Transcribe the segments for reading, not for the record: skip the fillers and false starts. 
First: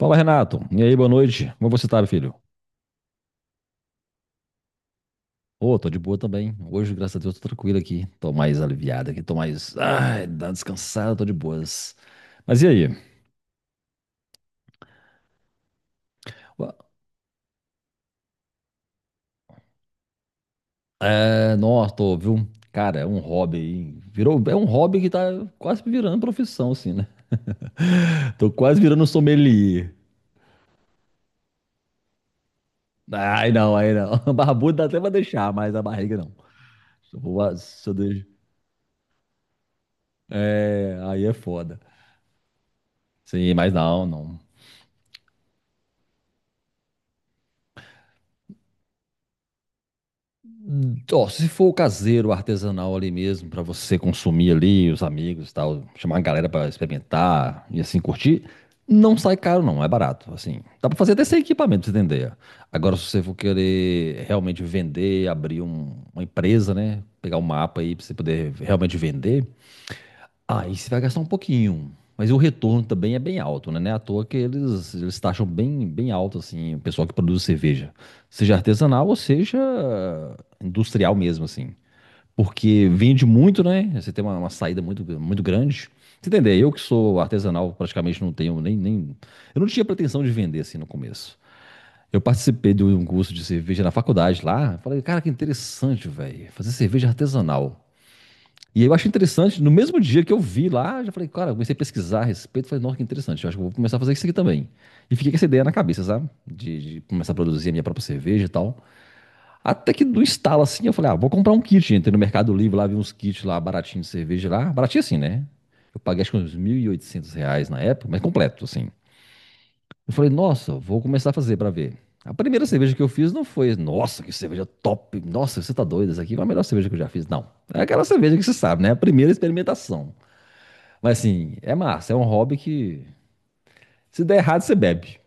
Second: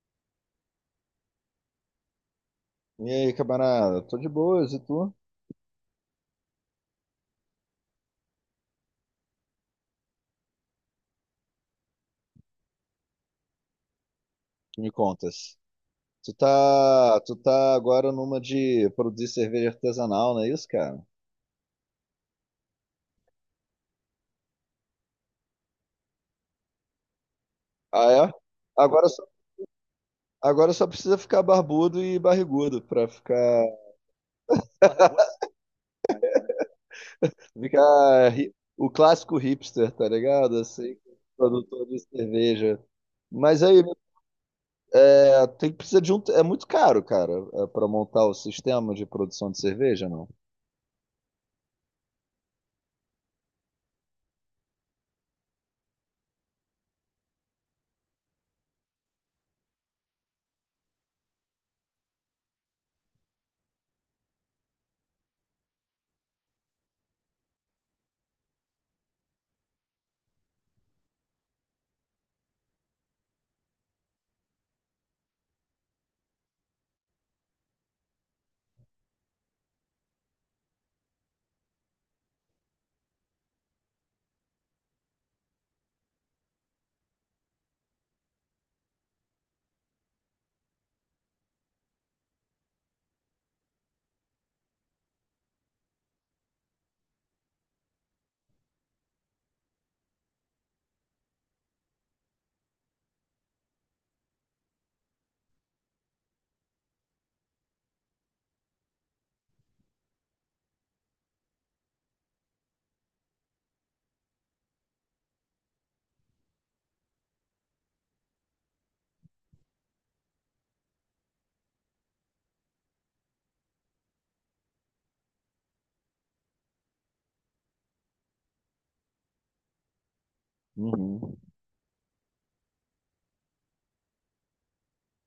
Fala, Renato. E aí, boa noite. Como você tá, meu filho? E aí, camarada? Tô de boas, e tu? Ô, tô de boa também. Hoje, graças a Deus, tô tranquilo aqui. Tô mais aliviado aqui, tô mais. Ai, dá uma descansada, tô de boas. Mas e aí? Que me contas? Tu Ué, tá, tu tá agora numa de produzir cerveja artesanal, não é isso, cara? é, nossa, tô, viu? Cara, é um hobby aí. Virou, é um hobby que tá quase virando profissão, assim, né? Ah, é? Tô quase virando Agora só, sommelier. Agora só precisa ficar barbudo e barrigudo pra Ai, ficar, não, aí não. Barbudo dá até pra deixar, mas a barriga não. Se eu, vou- se eu deixo- o clássico hipster, tá ligado? Assim, É, aí é foda. produtor de cerveja. Sim, Mas mas aí, não, não. Tem que precisar de um, é muito caro, cara, é, pra montar o sistema de produção de cerveja, não? Ó, se for o caseiro, o artesanal ali mesmo, pra você consumir ali, os amigos e tal, chamar a galera pra experimentar e assim curtir, não sai caro não, é barato, assim. Dá pra fazer até sem equipamento, pra você entender. Agora, se você for querer realmente vender, uma empresa, né, pegar um mapa aí pra você poder realmente vender, aí você vai gastar um pouquinho, mas o retorno também é bem alto, né? Não é à toa que eles taxam bem, bem alto, assim, o pessoal que produz cerveja. Seja artesanal ou seja industrial mesmo, assim. Porque vende muito, né? Você tem uma saída muito, muito grande. Você entender, eu que sou artesanal, praticamente não tenho nem. Eu não tinha pretensão de vender, assim, no começo. Eu participei de um curso de cerveja na faculdade lá. Falei, cara, que interessante, velho. Fazer cerveja artesanal. E eu acho interessante, no mesmo dia que eu vi lá, já falei, cara, eu comecei a pesquisar a respeito, falei, nossa, que interessante, eu acho que eu vou começar a fazer isso aqui também. E fiquei com essa ideia na cabeça, sabe? De começar a produzir a minha própria cerveja e tal. Até que do estalo assim, eu falei, ah, vou comprar um kit. Entrei no Mercado Livre lá, vi uns kits lá, baratinho de cerveja lá. Baratinho assim, né? Eu paguei acho que uns R$ 1.800 na época, mas completo, assim. Eu falei, nossa, vou começar a fazer pra ver. A primeira cerveja que eu fiz não foi, nossa, que cerveja top, nossa, você tá doido, essa aqui foi a melhor cerveja que eu já fiz. Não, é aquela cerveja que você sabe, né? A primeira experimentação. Mas Uhum. assim, é massa, é um hobby que se der errado você bebe.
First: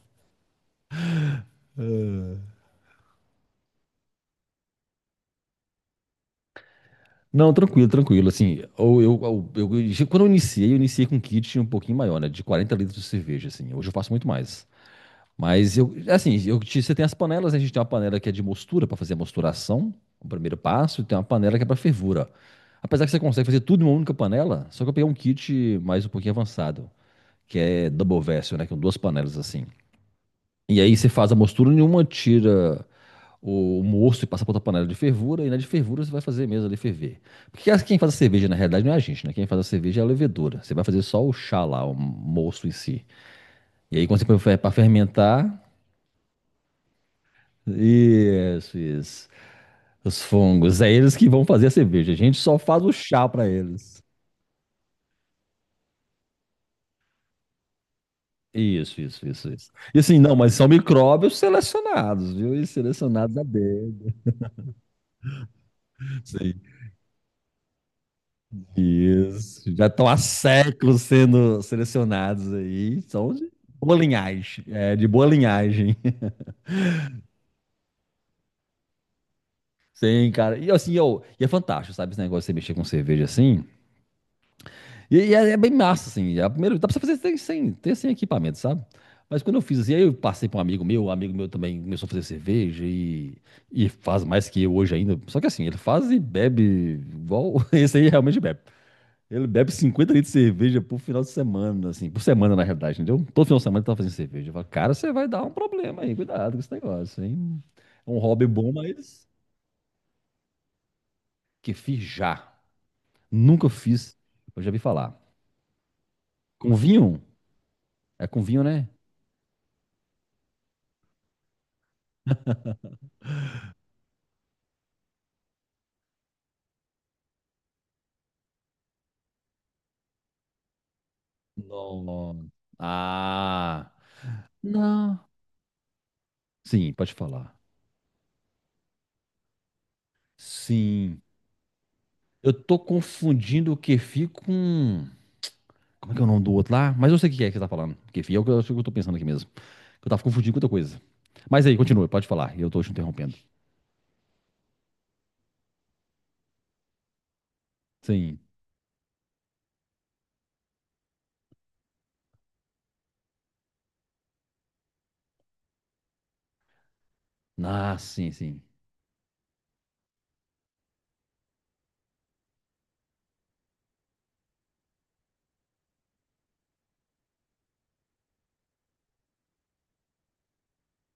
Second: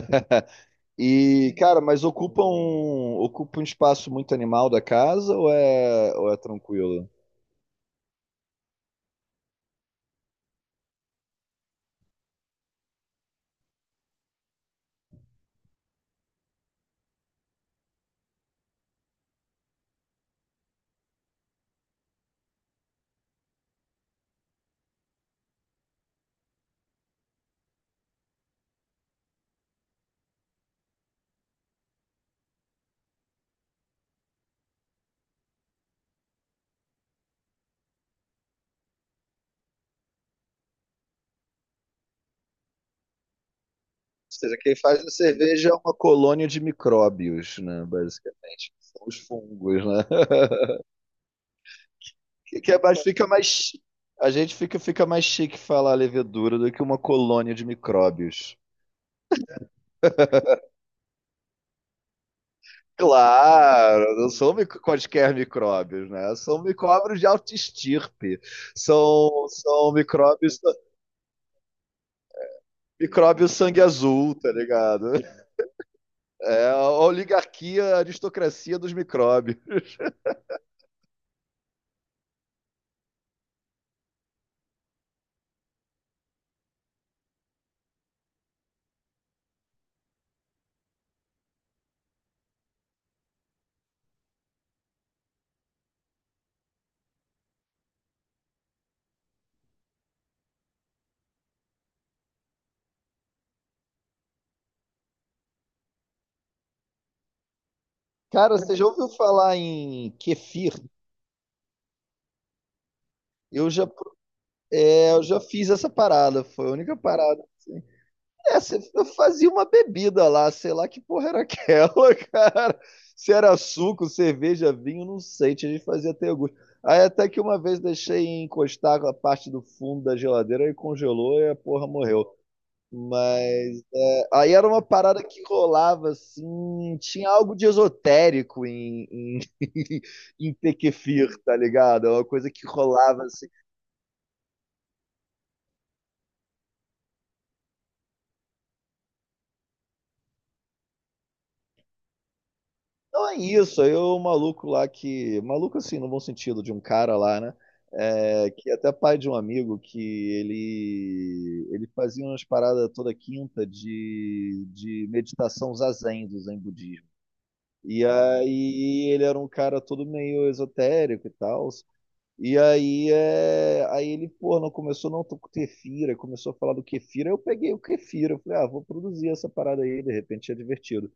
E, cara, mas ocupa um espaço muito animal da casa ou é tranquilo? Ou Não, tranquilo, tranquilo. Assim, ou quando eu iniciei com um kit um pouquinho maior, né? De 40 litros de cerveja, assim. Hoje eu faço muito mais. Mas eu, assim, você tem as panelas, né? A gente tem uma panela que é de mostura para fazer a mosturação, o primeiro passo, e tem uma panela que é para fervura. Apesar que você consegue fazer tudo em uma única panela, só que eu peguei um kit mais um pouquinho avançado, que é double vessel, né? Que são duas panelas assim. E aí você faz a mostura, nenhuma tira o moço e passar para outra panela de fervura, e na de fervura você vai fazer mesmo ali ferver. Porque quem faz a cerveja, na realidade, não é a gente, né? Quem faz a cerveja é a levedura. Você vai fazer só o chá lá, o moço em si. E aí, quando você põe seja, para quem faz a fermentar, cerveja é uma colônia de micróbios, né? Basicamente. isso, São os isso. fungos, né? Os fungos, é eles que vão fazer a cerveja. A gente só que é faz o mais, fica chá mais. para Chi- eles. A gente fica mais chique falar levedura do que uma colônia de micróbios. Isso, isso, isso, isso. E assim, não, mas são micróbios selecionados, viu? E selecionados a dedo. Claro, não são quaisquer micróbios, né? São micróbios de alta estirpe. São, Isso. Já são estão há micróbios, séculos sendo selecionados aí. São de micróbios sangue boa azul, tá linhagem. É, de ligado? boa linhagem. É a oligarquia, a aristocracia dos micróbios. Sim, cara. E assim, e é fantástico, sabe? Esse negócio de você mexer com cerveja assim. E, é bem massa, assim. É a primeira, dá pra você fazer sem equipamento, sabe? Mas quando eu fiz assim, aí eu passei para um amigo meu também começou a fazer cerveja e faz mais que eu hoje ainda. Só que assim, ele faz e bebe igual esse aí realmente bebe. Ele bebe 50 litros de cerveja por final de semana, assim, por semana na realidade, entendeu? Todo final de semana ele tá fazendo cerveja. Eu falo, cara, você vai dar um problema aí, cuidado com esse negócio, hein? É um hobby Cara, bom, você já ouviu mas falar em kefir? que fiz já. Nunca Eu já, fiz, eu já vi é, falar. eu já fiz essa parada, foi a Com única vinho? parada. É com É, vinho, você né? eu fazia uma bebida lá, sei lá que porra era aquela, cara. Se era suco, cerveja, vinho, não sei, tinha gente que fazia até gosto. Aí até que uma vez deixei encostar a parte do fundo da geladeira e congelou e a porra Não. morreu. Não. Mas Ah, aí era uma parada não. que rolava, Sim, assim, pode tinha algo falar. de esotérico em Sim. Tequefir, tá ligado? É uma coisa Eu que tô rolava, assim. confundindo o kefir com... Como é que é o nome do outro lá? Mas eu sei o que é que você tá falando. Kefir é o que eu, acho que eu tô pensando aqui mesmo. Eu tava confundindo com outra coisa. Mas aí, continua, pode falar. Eu tô te Não interrompendo. é isso, aí o maluco lá que... Maluco, assim, no bom sentido, de um cara lá, né? Sim. É, que é até pai de um amigo que ele fazia umas paradas toda quinta de meditação zazen do zen budismo. Ah, E sim, sim. aí ele era um cara todo meio esotérico e tal. E aí, é, aí ele, pô, não começou não, tô com Kefira, começou a falar do Kefira, eu peguei o kefir eu falei, ah, vou produzir essa parada aí, de repente é divertido.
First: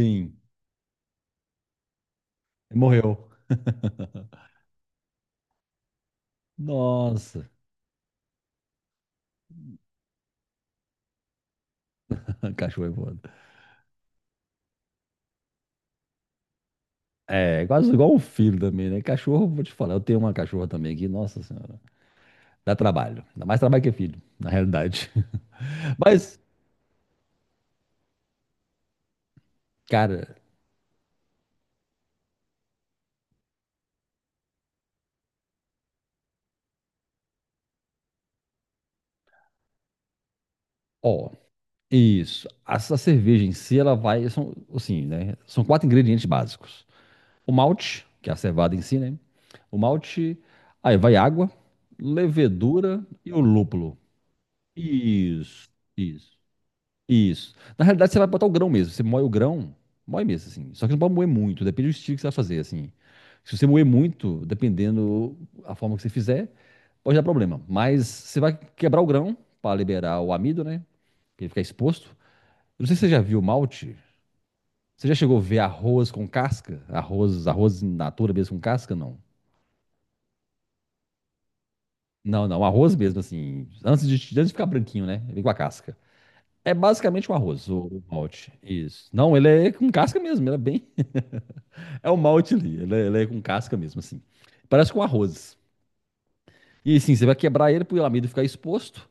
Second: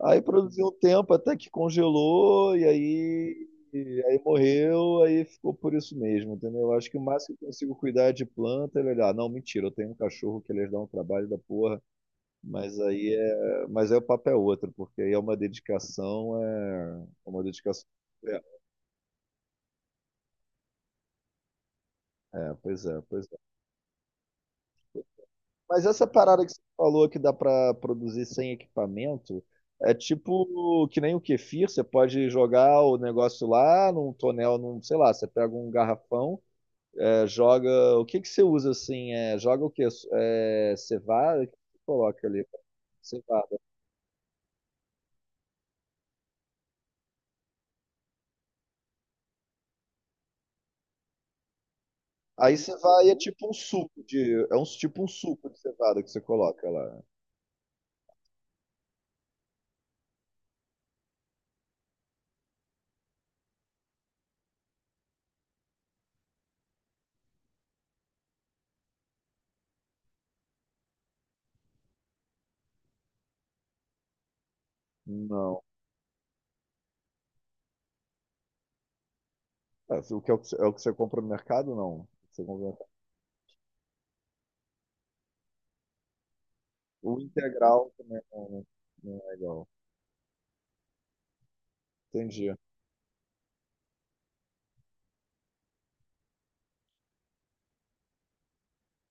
Aí produzi um tempo até que congelou, Morreu. E aí morreu, aí ficou por isso mesmo, entendeu? Eu acho que o máximo que eu Nossa, consigo cuidar é de planta é olhar, não, mentira, eu tenho um cachorro que eles dão um trabalho da porra, mas cachorro é aí foda. é, mas aí o papo é outro, porque aí é uma dedicação, é, é uma É, dedicação. quase igual um É, filho também, né? Cachorro, vou te falar, eu tenho uma cachorra também aqui, nossa senhora. é, Dá pois é, trabalho. pois é. Dá mais trabalho que é filho, na realidade. Mas essa Mas, parada que você falou que dá pra produzir sem equipamento, é cara, tipo que nem o kefir, você pode jogar o negócio lá num tonel, num, sei lá, você pega um garrafão, é, joga, o que que você usa assim? É, joga o quê? É, ó, cevada, o que você coloca ali? isso. Essa cerveja em Cevada. si, ela vai. São, assim, né? São quatro ingredientes básicos. O malte, que é a cevada em si, né? O malte, aí vai água, Aí levedura cevada é e o tipo lúpulo. É um tipo um suco de Isso, cevada que você isso, coloca lá. isso. Na realidade, você vai botar o grão mesmo. Você moe o grão, moe mesmo, assim. Só que não pode moer muito, depende do estilo que você vai fazer, assim. Se você moer muito, dependendo a forma que você fizer, pode dar problema. Mas você vai quebrar o grão para liberar o amido, né? Pra ele ficar exposto. Eu não sei se você já viu o malte. Você já chegou a ver Não. arroz com casca? Arroz, arroz in natura mesmo com casca? Não. É, o que é o que você compra no mercado? Não. Você Não, não, compra no mercado. arroz mesmo, assim. Antes de ficar branquinho, né? Ele com a casca. É O basicamente um arroz, integral o também não, malte. Isso. não é Não, ele legal. é com casca mesmo, ele é bem. É o malte Entendi. ali, ele é com casca mesmo, assim. Parece com arroz. E assim, você vai quebrar ele pro amido ficar exposto.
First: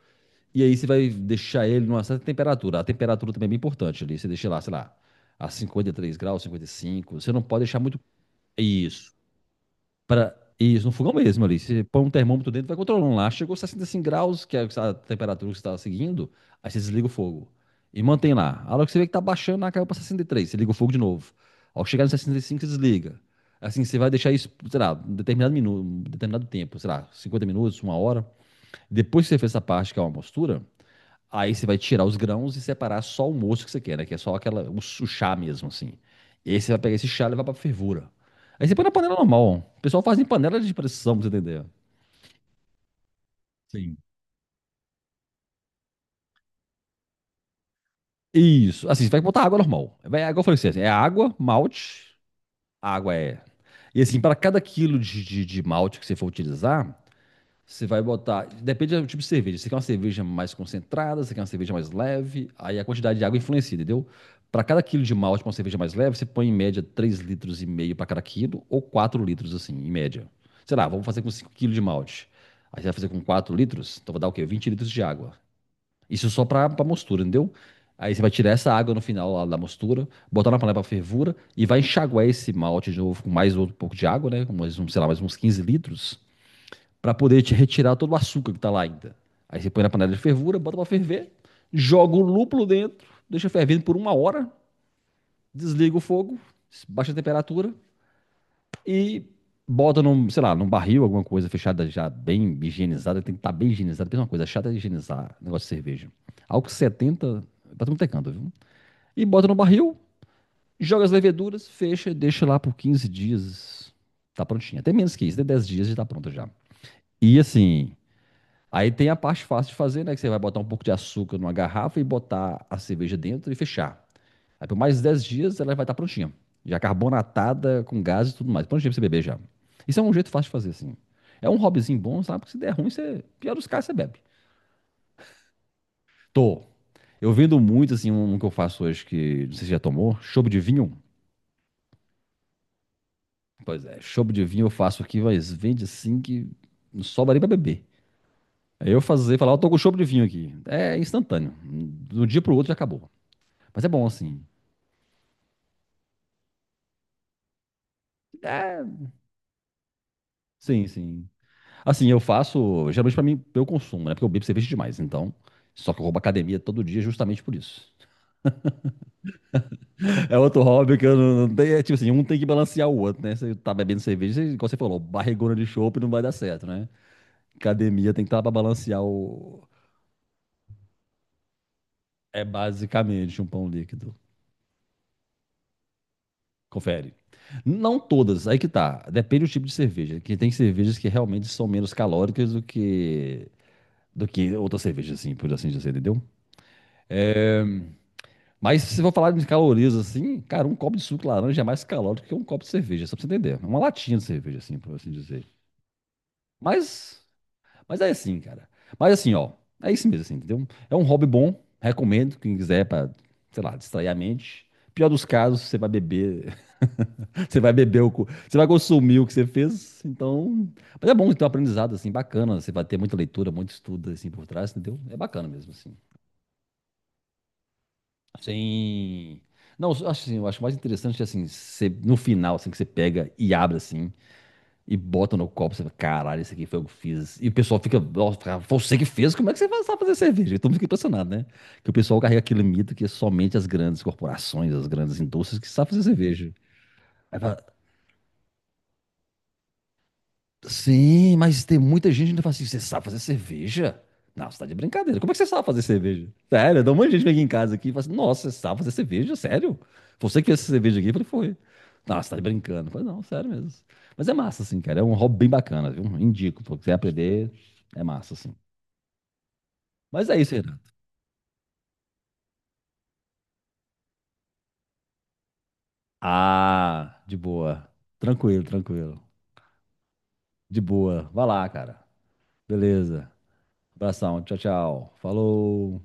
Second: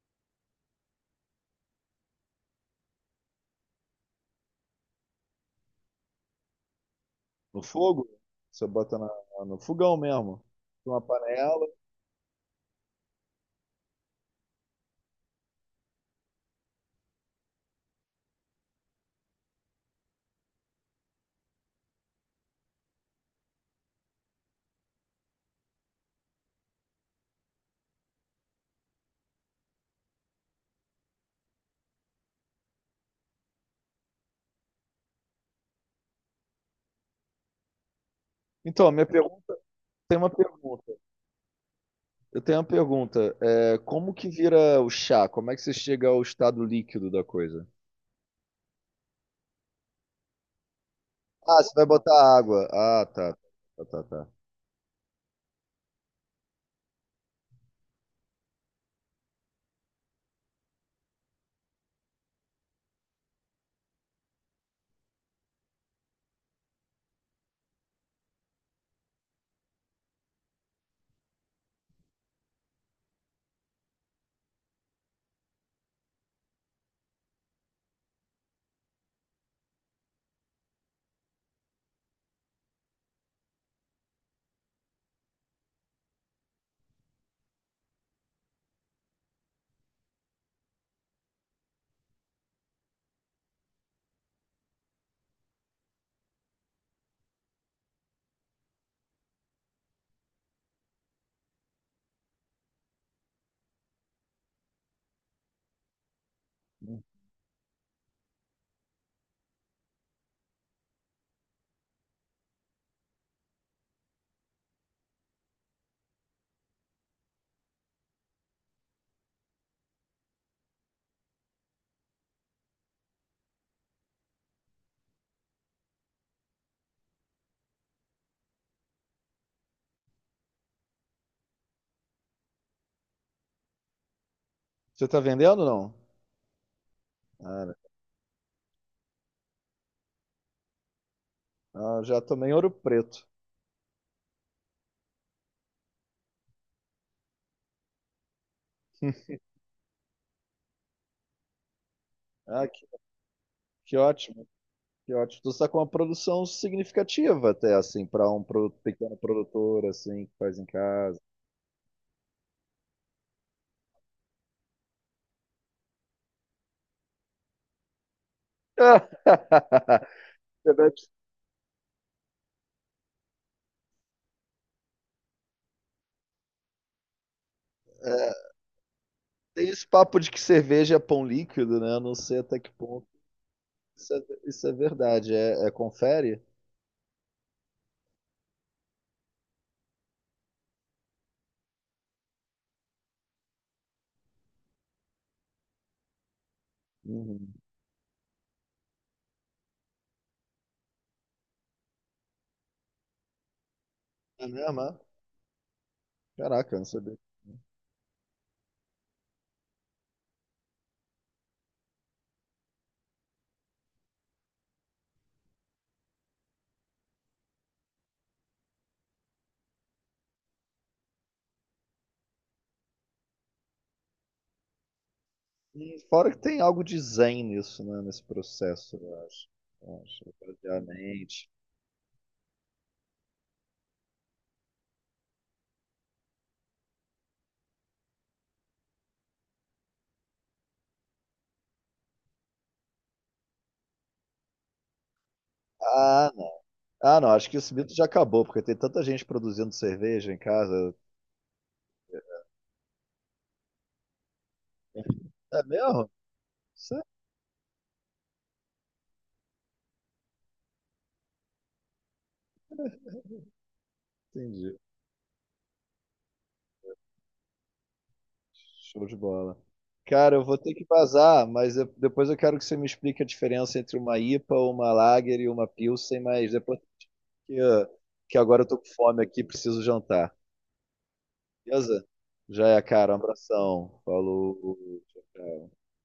E aí você vai deixar ele numa certa temperatura. A temperatura também é bem importante ali. Você deixa lá, sei lá, a 53 graus, 55. Você não No pode deixar muito. fogo? Você bota Isso. na- no fogão Para mesmo. isso, no Uma fogão mesmo ali. panela. Você põe um termômetro dentro, vai controlando lá. Chegou 65 graus, que é a temperatura que você está seguindo, aí você desliga o fogo. E mantém lá. A hora que você vê que tá baixando, lá caiu para 63, você liga o fogo de novo. Ao chegar no 65, você desliga. Assim, você vai deixar isso, sei lá, um determinado minuto, um determinado tempo, sei lá, 50 minutos, uma hora. Depois que você fez essa parte, que é uma mostura, aí você vai tirar os grãos e separar só o moço que você quer, né? Que é só aquela, chá mesmo, assim. E aí você vai pegar esse chá e levar pra fervura. Aí você põe Então, na minha panela normal. pergunta, O pessoal faz tem em uma panela de pergunta. pressão, pra você entender. Eu tenho uma pergunta. É, Sim. como que vira o chá? Como é que você chega ao estado líquido da coisa? Isso. Assim, você vai botar água normal. Vai, água eu falei você, assim, é água, Ah, você vai malte, botar água. Ah, água tá. é. E assim, Tá. para cada quilo de malte que você for utilizar, você vai botar. Depende do tipo de cerveja. Você quer uma cerveja mais concentrada, você quer uma cerveja mais leve. Aí a quantidade de água influencia, entendeu? Para cada quilo de malte, para uma cerveja mais leve, você põe em média 3,5 litros para cada quilo, ou 4 litros, assim, em média. Sei lá, vamos fazer com 5 quilos de malte. Aí você vai fazer com 4 litros, então vai dar o quê? 20 litros de água. Isso só para mostura, entendeu? Aí você vai tirar essa água no final lá da mostura, botar na panela para fervura e vai enxaguar esse malte de novo com mais outro pouco de água, né? Com mais, um, sei lá, mais uns 15 litros para poder te retirar todo o açúcar que está lá ainda. Aí você põe na panela de fervura, bota para ferver, joga o lúpulo dentro, deixa fervendo por uma hora, desliga o fogo, baixa a temperatura e bota num, sei lá, num barril, alguma coisa fechada já bem higienizada, tem que estar tá bem higienizada, porque é uma coisa chata é higienizar negócio de cerveja. Álcool 70, pra tudo tecando, viu? E bota no barril, joga as leveduras, fecha, deixa lá por 15 dias, tá prontinha. Até menos que isso, até 10 dias já tá pronta já. E assim, aí tem a parte fácil de fazer, né? Que você vai botar um pouco de açúcar numa garrafa e botar a cerveja dentro e fechar. Aí por mais 10 dias ela vai estar prontinha. Já carbonatada, com gás e tudo mais. Prontinha pra você beber já. Isso é um jeito fácil de fazer, assim. É um hobbyzinho bom, sabe? Porque se der ruim, você... pior dos casos, você bebe. Você tá vendendo ou não? Tô. Eu vendo Ah, muito, assim, um que eu faço hoje que não sei se já tomou. Chopp de vinho. ah, já tomei ouro preto. Pois é, chopp de vinho eu faço aqui, mas vende assim que não sobra nem pra beber. Aí eu fazer, falar, eu tô com chopp de vinho aqui. É instantâneo. Do dia pro Ah, outro já acabou. Mas é que bom, assim. ótimo, que ótimo. Tu está com uma produção significativa até, assim, para um É, pequeno produtor, assim, que faz em sim, casa. sim. Assim, eu faço, geralmente pra mim, pra eu consumo, né? Porque eu bebo cerveja demais, então. Só que eu vou pra academia todo dia justamente por isso. É outro Você deve- hobby que eu não tenho. É tipo assim, um tem que balancear o outro, né? Você tá bebendo cerveja, você, igual você falou, barrigona de chopp não vai dar certo, né? Academia tem que estar pra balancear o. tem esse papo de que cerveja é pão líquido, né? Eu não sei É até que ponto. basicamente um pão Isso líquido. é, isso é verdade. É, é confere? Confere. Não todas, aí que tá. Depende do tipo de cerveja. Que tem cervejas que realmente são menos calóricas do que. Do que outras cervejas, assim, por assim dizer, entendeu? Uhum. É, mas se for falar de calorias assim, cara, um copo de suco de laranja é mais calórico que um copo de cerveja, só pra você entender. É uma latinha de É cerveja, assim, mesmo? por É? assim dizer. Caraca, eu não sabia. Mas, mas é assim, cara. Mas assim, ó, é isso mesmo, assim, entendeu? É um hobby bom, recomendo, quem quiser pra, sei lá, distrair a mente. Pior dos casos, você vai beber, você vai beber você vai consumir o que você fez, então... Mas é bom ter um aprendizado, assim, bacana, você vai ter muita leitura, muito estudo, assim, por trás, entendeu? É bacana mesmo, assim. E fora que tem algo de zen nisso, né? Nesse processo, eu Sim. acho. Não, eu Eu acho acho, assim, eu acho mais interessante assim, obviamente. você, no final, assim, que você pega e abre assim, e bota no copo, você fala, caralho, isso aqui foi eu que eu fiz. E o pessoal fica, nossa, cara, foi você que fez, como é que você faz- sabe fazer cerveja? E todo mundo fica impressionado, né? Que o pessoal carrega aquele mito que é somente as grandes corporações, as grandes indústrias que sabem fazer Ah, não. cerveja. Ah, não. Acho que esse mito já acabou, porque tem tanta gente produzindo cerveja em casa. Sim, mas tem muita gente que ainda fala assim: você sabe fazer cerveja? Não, você tá de brincadeira. Como é que você É sabe fazer mesmo? cerveja? Sério, dá um Isso é- monte de gente que vem aqui em casa aqui e fala assim: nossa, você sabe fazer cerveja? Sério? Você que fez essa cerveja aqui? Eu falei: foi. Não, você tá de brincando. Eu falei: não, sério mesmo. Mas é massa, entendi. assim, cara. É um hobby bem bacana, viu? Indico. Se você aprender, é massa, assim. Show de bola. Mas Cara, é eu isso, vou ter que Renato. vazar, mas eu- depois eu quero que você me explique a diferença entre uma IPA, uma Lager e uma Pilsen, mas depois Ah, de que, boa. que Tranquilo, agora eu tô com tranquilo. fome aqui, preciso jantar. De boa. Vai lá, cara. Beleza? Já é, cara. Um Beleza. abração. Abração. Falou. Tchau, tchau. Tchau, tchau. Falou.